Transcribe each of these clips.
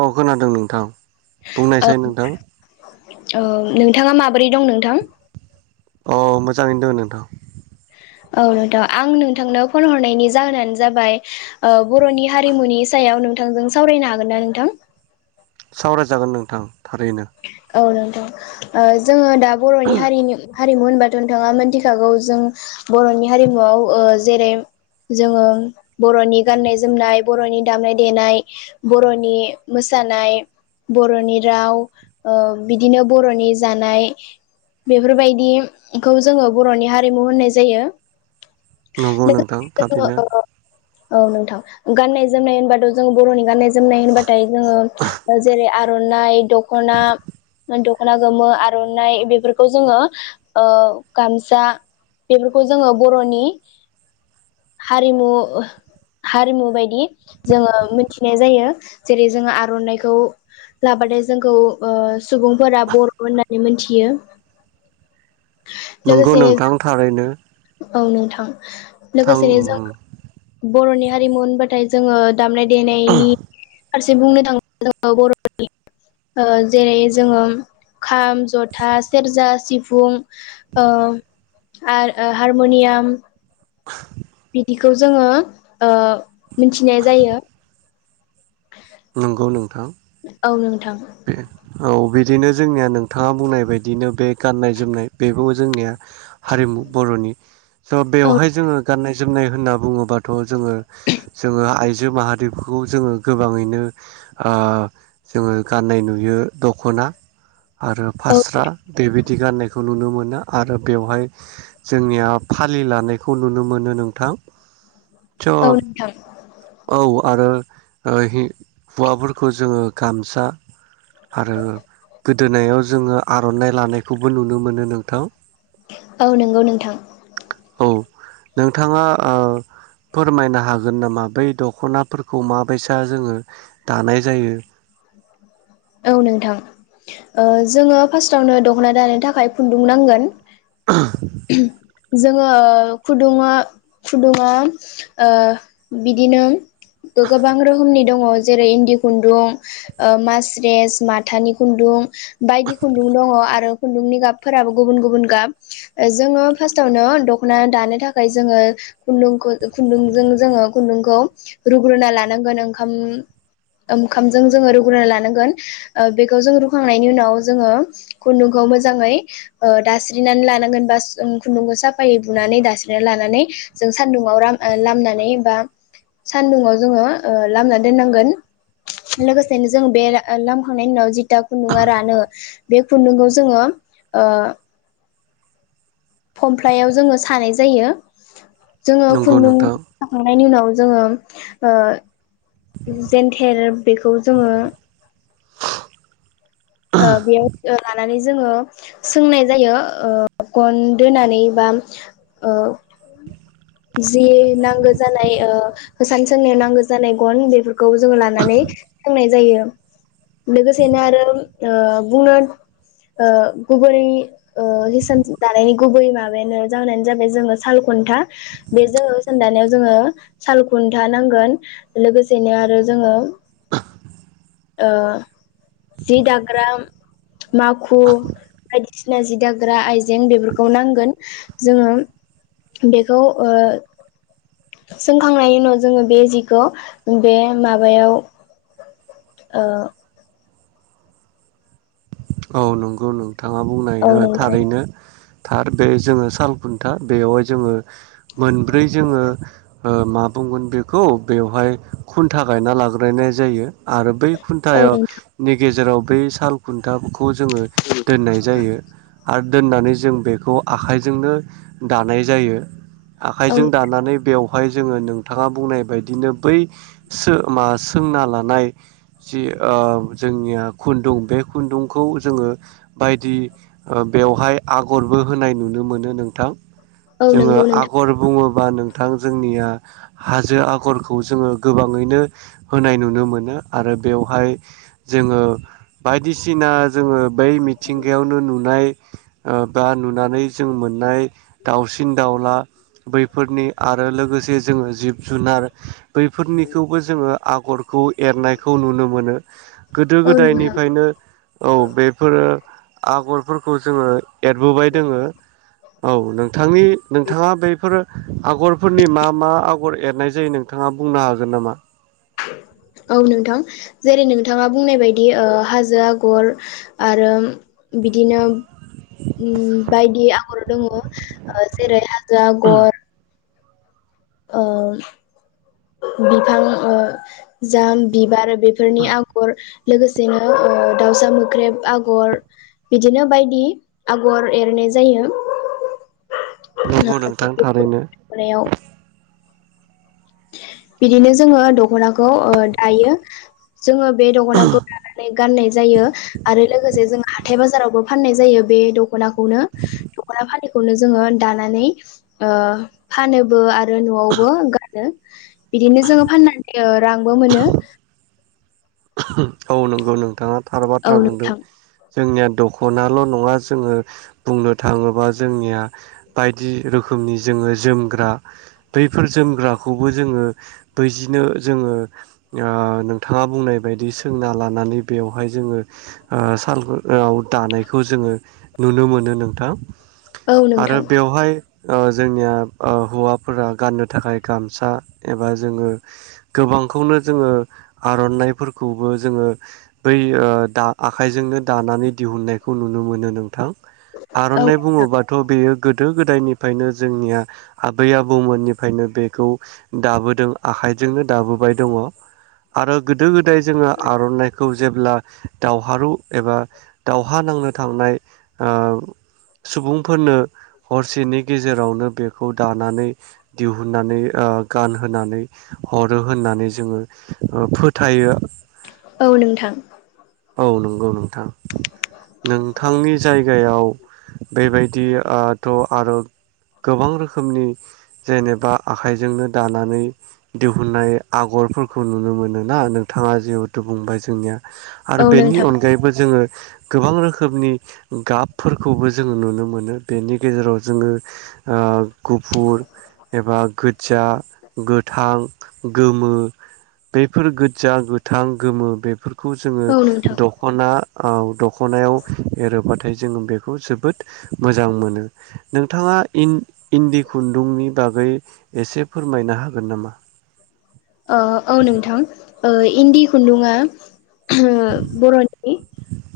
औ खोनादों नोंथां औ बुंनायसै नोंथां- औ नोंथाङा माबोरै दं नोंथां? अ मोजाङैनो दङ नोंथां। औ नोथां आं नोंथांनो फन हरनायनि जाहोनानो जाबाय बर'नि हारिमुनि सायाव नोंथांजों सावरायनो हागोन ना नोंथां? सावरायजागोन नोंथां थारैनो औ नोंथां ओ‌ जोङो- दा बर'नि हारिनि- हारिमु होनबाथ' नोंथाङा मोनथिखागौ जों बर'नि हारिमुआव ओ जेरै जोङो बर'नि गाननाय जोमनाय बर'नि दामनाय देनाय बर'नि मोसानाय बर'नि राव ओ बिदिनो बर'नि जानाय बेफोरबायदिखौ जोङो बर'नि हारिमु होननाय जायो नंगौ नोंथां थारैनो। औ नोंथां गाननाय जोमनाय होनबाथ' जों बर'नि गाननाय जोमनाय होनबाथाय जोङ जेरै- आरनाइ दखना दख'ना गोमो आर'नाइ बेफोरखौ जोङो ओ गामसा बेफोरखौ जोङो बर'नि हारिमु हारिमु बायदि जोङो मिथिनाय जायो जेरै जोङो आर'नाइखौ लाबाथाय- जोंखौ ओ‌ सुबुंफोरा बर' होननानै मोनथियो। नंगौ लोगोसेनो नोंथां थारैनो औ नोंथां- थां लोगोसेनो जों बर'नि- हारिमु होनबाथाय जोङो दामनाय देनायनि- फारसे बुंनो थाङोब्ला जोङो बर'नि जेरै जोङो खाम जथा सेरजा सिफुं ओ आरो हारमनियाम [inaudible] बिदिखौ जोङो मिथिनाय जायो नंगौ नोंथां औ नों - बे औ बे- बिदिनो जोंनिया नों- नोंथाङा बुंनाय बायदिनो बे गाननाय जोमनाय बेबौ जोंनिया हारिमु बर'नि स' औ बेवहाय जोङो गाननाय जोमनाय होनना बुङोबाथ' जोङो जोङो आइजो माहारिफोरखौ जोङो गोबाङैनो आं जोङो गाननाय नुयो दख'ना आरो औ फास्रा बेबायदि गाननायखौ नुनो मोनो आरो बेवहाय जोंनिया फालि लानायखौ नुनो मोनो नोंथां। थ' औ नोंथां औ आरो ओ हौवाफोरखौ जोङो गामसा आरो गोदोनायाव जोङो आर'नाइ लानायखौबो नुनो मोनो नोंथां। औ नंगौ नोंथां। औ नोंथाङा ओ फोरमायनो हागोन नामा बै दख'नाफोरखौ माबायसा जोङो दानाय जायो? औ नोंथां जोङो फार्स्टआवनो दख'ना दानों थाखाय खुन्दुं नांगोन [inaudible] जोङो खुदुङा खुदुङा ओ बिदिनो गो-गोबां रोखोमनि दङ जेरै इन्दि खुन्दुं, ओ मास्रेस, माथानि खुन्दुं बायदि खुन्दुं दङ आरो खुन्दुंनि गाबफोराबो गुबुन गुबुन गाब ओ जोङो फार्स्टआवनो दख'ना दानो थाखाय जोङो खुन्दुंखौ खुन्दुंजों जोङो खुन्दुंखौ रुग्रोना लानांगोन ओंखाम ओंखाम जोङो रुग्रोनान लानांगोन बेखौ जोंडो रुखांनायनि उनाव जोङो खुन्दुंखौ मोजाङै दास्रिनानै लानांगोन बा खुन्दुंखौ साफायै बुनानै दास्रिनानै लानानै जों सानदुुं आव लामनानै बा सानदुंङाव जोङो लामनानै दोननांगोन लोगोसेनो जों बे लामखांनायनि उनाव जि खुनदुंआ रानो बे खुन्दुंखौ जोङो फमफ्र्लायाव जोङो सानाय जायो। जोङो नंगौ खुन्दुं नोंथां साखांनायनि उनाव जोंडो ओ जेन्थेर बेखौ जोङो ओ बेयाव ओ लानानै जोङो सोंनाय जायो ओ गन दोनानै बा ओ जि नांगौ जानाय ओ हिसान सोंनायाव नांगौ जानाय गन बेफोरखौ जोङो लानानै सोंनाय जायो लोगोसेनो आरो ओ बुंनो ओ गुबै ओ हिसान दानायनि गुबै माबायानो जाहोनानो जाबाय जोङो साल खुनथा बेजोङो जों दानाय जोङो साल खुन्था नांगोन लोगोसेनो आरो जोङो जि दाग्रा माखु बायदिसिना जि दाग्रा आइजें बेफोरखौ नांगोन जोङो बेखौ ओ सोंखांनायनि उनाव जोङो बे जिखौ बे माबायाव ओ औ नंगौ नो नोंथाङा बुंनाय औ नोंथां थारैनो थार बे जोङो सालखुन्था बेयावहाय जोङो मोनब्रै जोङो ओ मा बुंगोन बेखौ बेवहाय खुन्था गायना लाग्रायनाय जायो आरो बै औ खुन्थाय नोंथां नि गेजेराव बै साल खुुन दाब खौ जोङो दोननाय जायो आरो दोननानै जों बेखौ आखाइजोंनो दानाय जायो औ आखाइजों दानानै बेयाव बेहाय जोङो नोंथाङा बुंनाय बायदिनो बै सो मा सोंना लानाय जी ओ जोंनिया खुन्दुं बे खुन्दुंखौ जोङो बायदि ओ बेवहाय आगरबो होनाय नुनो मोनो नोंथां। औ जोङो नंगौ नोंथां आगर बुङोबा नोंथां जोंनिया हाजो आगरखौ जोङो गोबाङैनो होनाय नुनो मोनो आरो बेवहाय जोङो बायदिसिना जोङो बै मिथिंगायावनो नुनाय ओ बा नुनानै जों मोननाय दाउसिन दाउला बैफोरनि आरो लोगोसे जोङो जिब जुनार बैफोरनिखौबो जोङो आगर खौ एरनायखौ नुनो मोनो गोदो औ गोदायनि नोंथां औ बेफोरो आगरफोरखौ जोङो एरबोबाय दङो औ नोंथांनि नोंथाङा बेफोरो आगरफोरनि मा मा आगर एरनाय जायो नोंथाङा बुंनो हागोन नामा? औ नोंथां जेरै नोंथाङा बुंनाय बायदि ओ हाजो आगर आरो बिदिनो ओ बायदि आगर दङ जेरै हाजो जो आगर ओ बिफां ओ जा बिबार बेफोरनि आगर लोगोसेनो ओ दाउसा मोख्रेब आगर बिदिनो बायदि आगर एरनाय जायो। नंगौ नोंथां थारैनो। दखनायाव बिदिनो जोङो दखनाखौ ओ दायो जोङो बे दखनाखौ लानानै गाननाय जायो आरो लोगोसे जों हाथाय बाजार बाजारावबो फननाय जायो बे दखनाखौनो दखना फलि खौनो जोङो दानानौ फानोबो आरो जों न'आवबो गान दों बिदिनो जोङो फाननानै रांबो मोनो औ नंगौ नोंगौ नोंथाङा थार औ बाथ्रा बुंदों। नोंथां जोंनिया दख'नाल' नङा जोङो बुंनो थाङोबा जोंनिया बायदि रोखोमनि जोङो जोमग्रा बैफोर जोमग्राखौबो जोङो बैजिनो जोङो आह नोंथाङा बुंनाय बेबायदि सोंना लानानै बेवहाय जोङो सालाव दानायखौ जोङो नुनो मोनो नोंथां औ नोंथां आरो बेवहाय। जोंनिया हौवाफोरा गाननो थाखाय गामसा एबा जोङो गोबांखौनो जोङो आरनाइफोरखौ खौबो जोङो बै ओ दा आखाइजोंनो दानानै दिहुननायखौ नुनो मोनो नोंथां। औ आर'नाइ नोंथां बुङोबाथ' बेयो गोदो। गोदायनिफ्रायनो जोंनिया आबै आबौमोननिफ्रायनो बेखौ दाबोदों आखाइजोंनो दाबोबाय दङ आरो गोदो गोदा जोङो आर'नाइखौ जेब्ला दावहारु एबा दावहा नांनो थांनाय ओह सुबुंफोरनो। हरसेनि गेजेरावनो बे खौ दानानै दिहुननानै गानहोनानै हरो होननानै जोङो फोथायो। औ नोंथां। औ नंगौ नोंथां नोंथांनि जायगायाव बेबायदिथ' आरो गोबां रोखोमनि जेनेबा आखाइजोंनो दानानै दिहुननाय आगरफोरखौ नुनो मोनो ना नोंथाङा जेहुथु बुंबाय जोंनिया। औ आरो बेनि नोंथां अनगायैबो जोङो। गोबां रोखोमनि गाबफोरखौबो जोङो नुनो मोनो बेनि गेजेराव जोङो ओह। गुफुर एबा गोज्ज गोथां गोमो बेफोर गोजा गोथां गोमो बेफोरखौ औ नोंथां दखना औ दख ख'नायाव एरोबा नाथाय जोंङ बेखौ जोबोद मोजां मोनो नोंथाङा इन्दि इन्दि खुन्दुंनि बागै एसे फोरमायनो हागोन नामा? ओह औ नोंथां ओइ। इन्दि खुन्दुङा बर'नि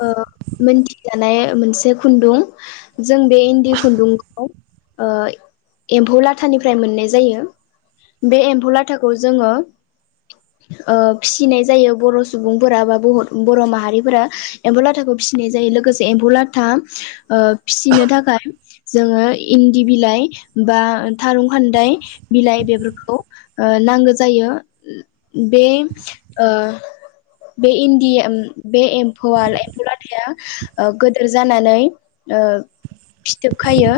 ओ मोनथिजानाय मोनसे खुन्दुं। जों बे इन्दि खुन्दुंखौ ओह एम्फौ लाथानिफ्राय मोननाय जायो बे एम्फौ लाथाखौ जोङो ओ फिसिनाय जायो बर' सुबुंफोरा बा बर' बर' माहारिफोरा एम्फौ लाथाखौ फिसिनाय जायो लोगोसे एम्फौ लाथा ओ फिसिनो थाखाय जोङो इन्दि बिलाइ बा थारुं खान्दाय बिलाइ बेफोरखौ ओ नांगो जायो बे ओ बे इन्दि एम बे एमफौ एम्फौ लाथाया ओ गोदोर जानानै फिथोब खायो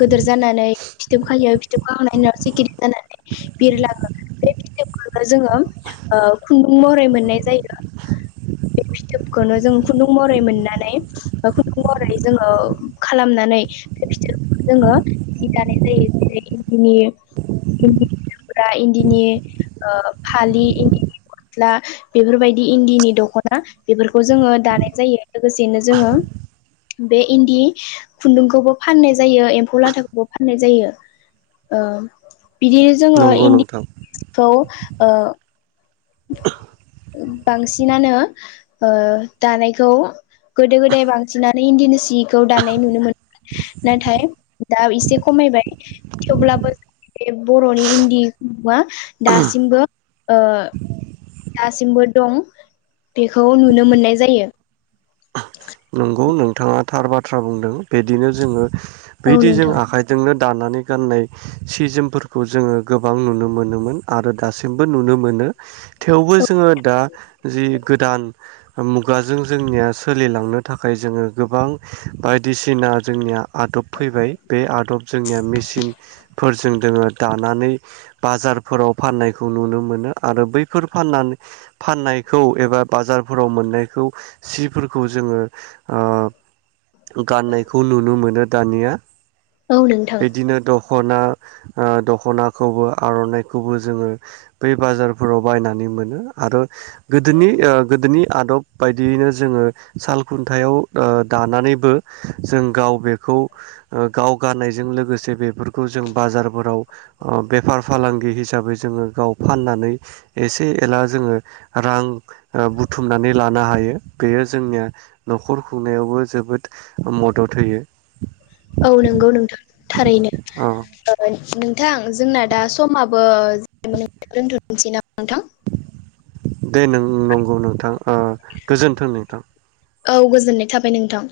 गोदोर जानानै फिथोब खायो फिथोबखांनायनि उनाव सिखिरि जानानै बिरलाङो। बे फिथोबखो जोङो ओ खुन्दुं महरै मोननाय जायो। [inaudible] बे फिथोबखौनो जों खुन्दुं महरै मोननानै बा खुन्दुं महरै जोङो खालामनानै बे फिथोबखौ जोङो दानाय जायो जेरै इदिनि [unintelligible] इन्दिनि ओ फालि इन्दिनि गस्ला बेफोरबायदि इन्दिनि दखना बेफोरखौ जोङो दानाय जायो लोगोसेनो जोङो बे इन्दि खुन्दुंखौबो फाननाय जायो एम्फौ लाथाखौबो फाननाय जायो ओ बिदिनो जोङो नंगौ इन्दि नोंथां खौ ओ [inaudible] बांसिनानो ओ दानायखौ गोदो गोदाय बांसिनानो इन्दिनि सिखौ दानाय नुनो मोनो नाथाय दा एसे खमायबाय थेवब्लाबो बे बर'नि इन्दि खुन्दुंआ दासिमबो ओ दासिमबो दं बेखौ नुनो मोननाय जायो। नंगौ नोंथाङा थार बाथ्रा बुंदों बेदिनो जोङो औ बैदि जों नोंथां आखाइजोंनो दानानै गाननाय सि जोमफोरखौ जोङो गोबां नुनो मोनोमोन आरो दासिमबो नुनो मोनो थेवबो जोङो दा जि गोदान मुगाजों जोंनिया सोलिलांनो थाखाय जोङो गोबां बायदिसिना जोंनिया आदब फैबाय बे आदब जोंनिया मेसिनफोरजों दोङो। दानानै बाजारफोराव फाननायखौ नुनो मोनो आरो बैफोर फाननानै फाननायखौ एबा बाजारफोराव मोननायखौ सिफोरखौ जोङो ओ गाननायखौ नुनो मोनो। दानिया। औ नोंथां बिदिनो दख'ना ओ दख'नाखौबो आर'नाइखौबो जोङो बै बाजारफोराव बायनानै मोनो आरो गोदोनि ओ गोदोनि आदब बायदियैनो जोङो साल खुन्थायाव ओ दानानैबो जों गाव बेखौ ओ गाव गाननायजों लोगोसे बेफोरखौ जों बाजारफोराव ओ बेफार फालांगि हिसाबै जोङो गाव फाननानै एसे एला जोङो रां ओ बुथुमनानै लानो हायो बेयो जोंनिया नखर खुंनायावबो जोबोद मदद होयो औ नोंगौ नोंथां थारैनो। ओ नोंथां जोंना दा समाबो [unintelligible] दोनथ' मिथि न मोनथां दे नों नं- गौ नोंथां ओह गोजोन्थों नोंथां। औ गोजोननाय थाबाय नोंथां।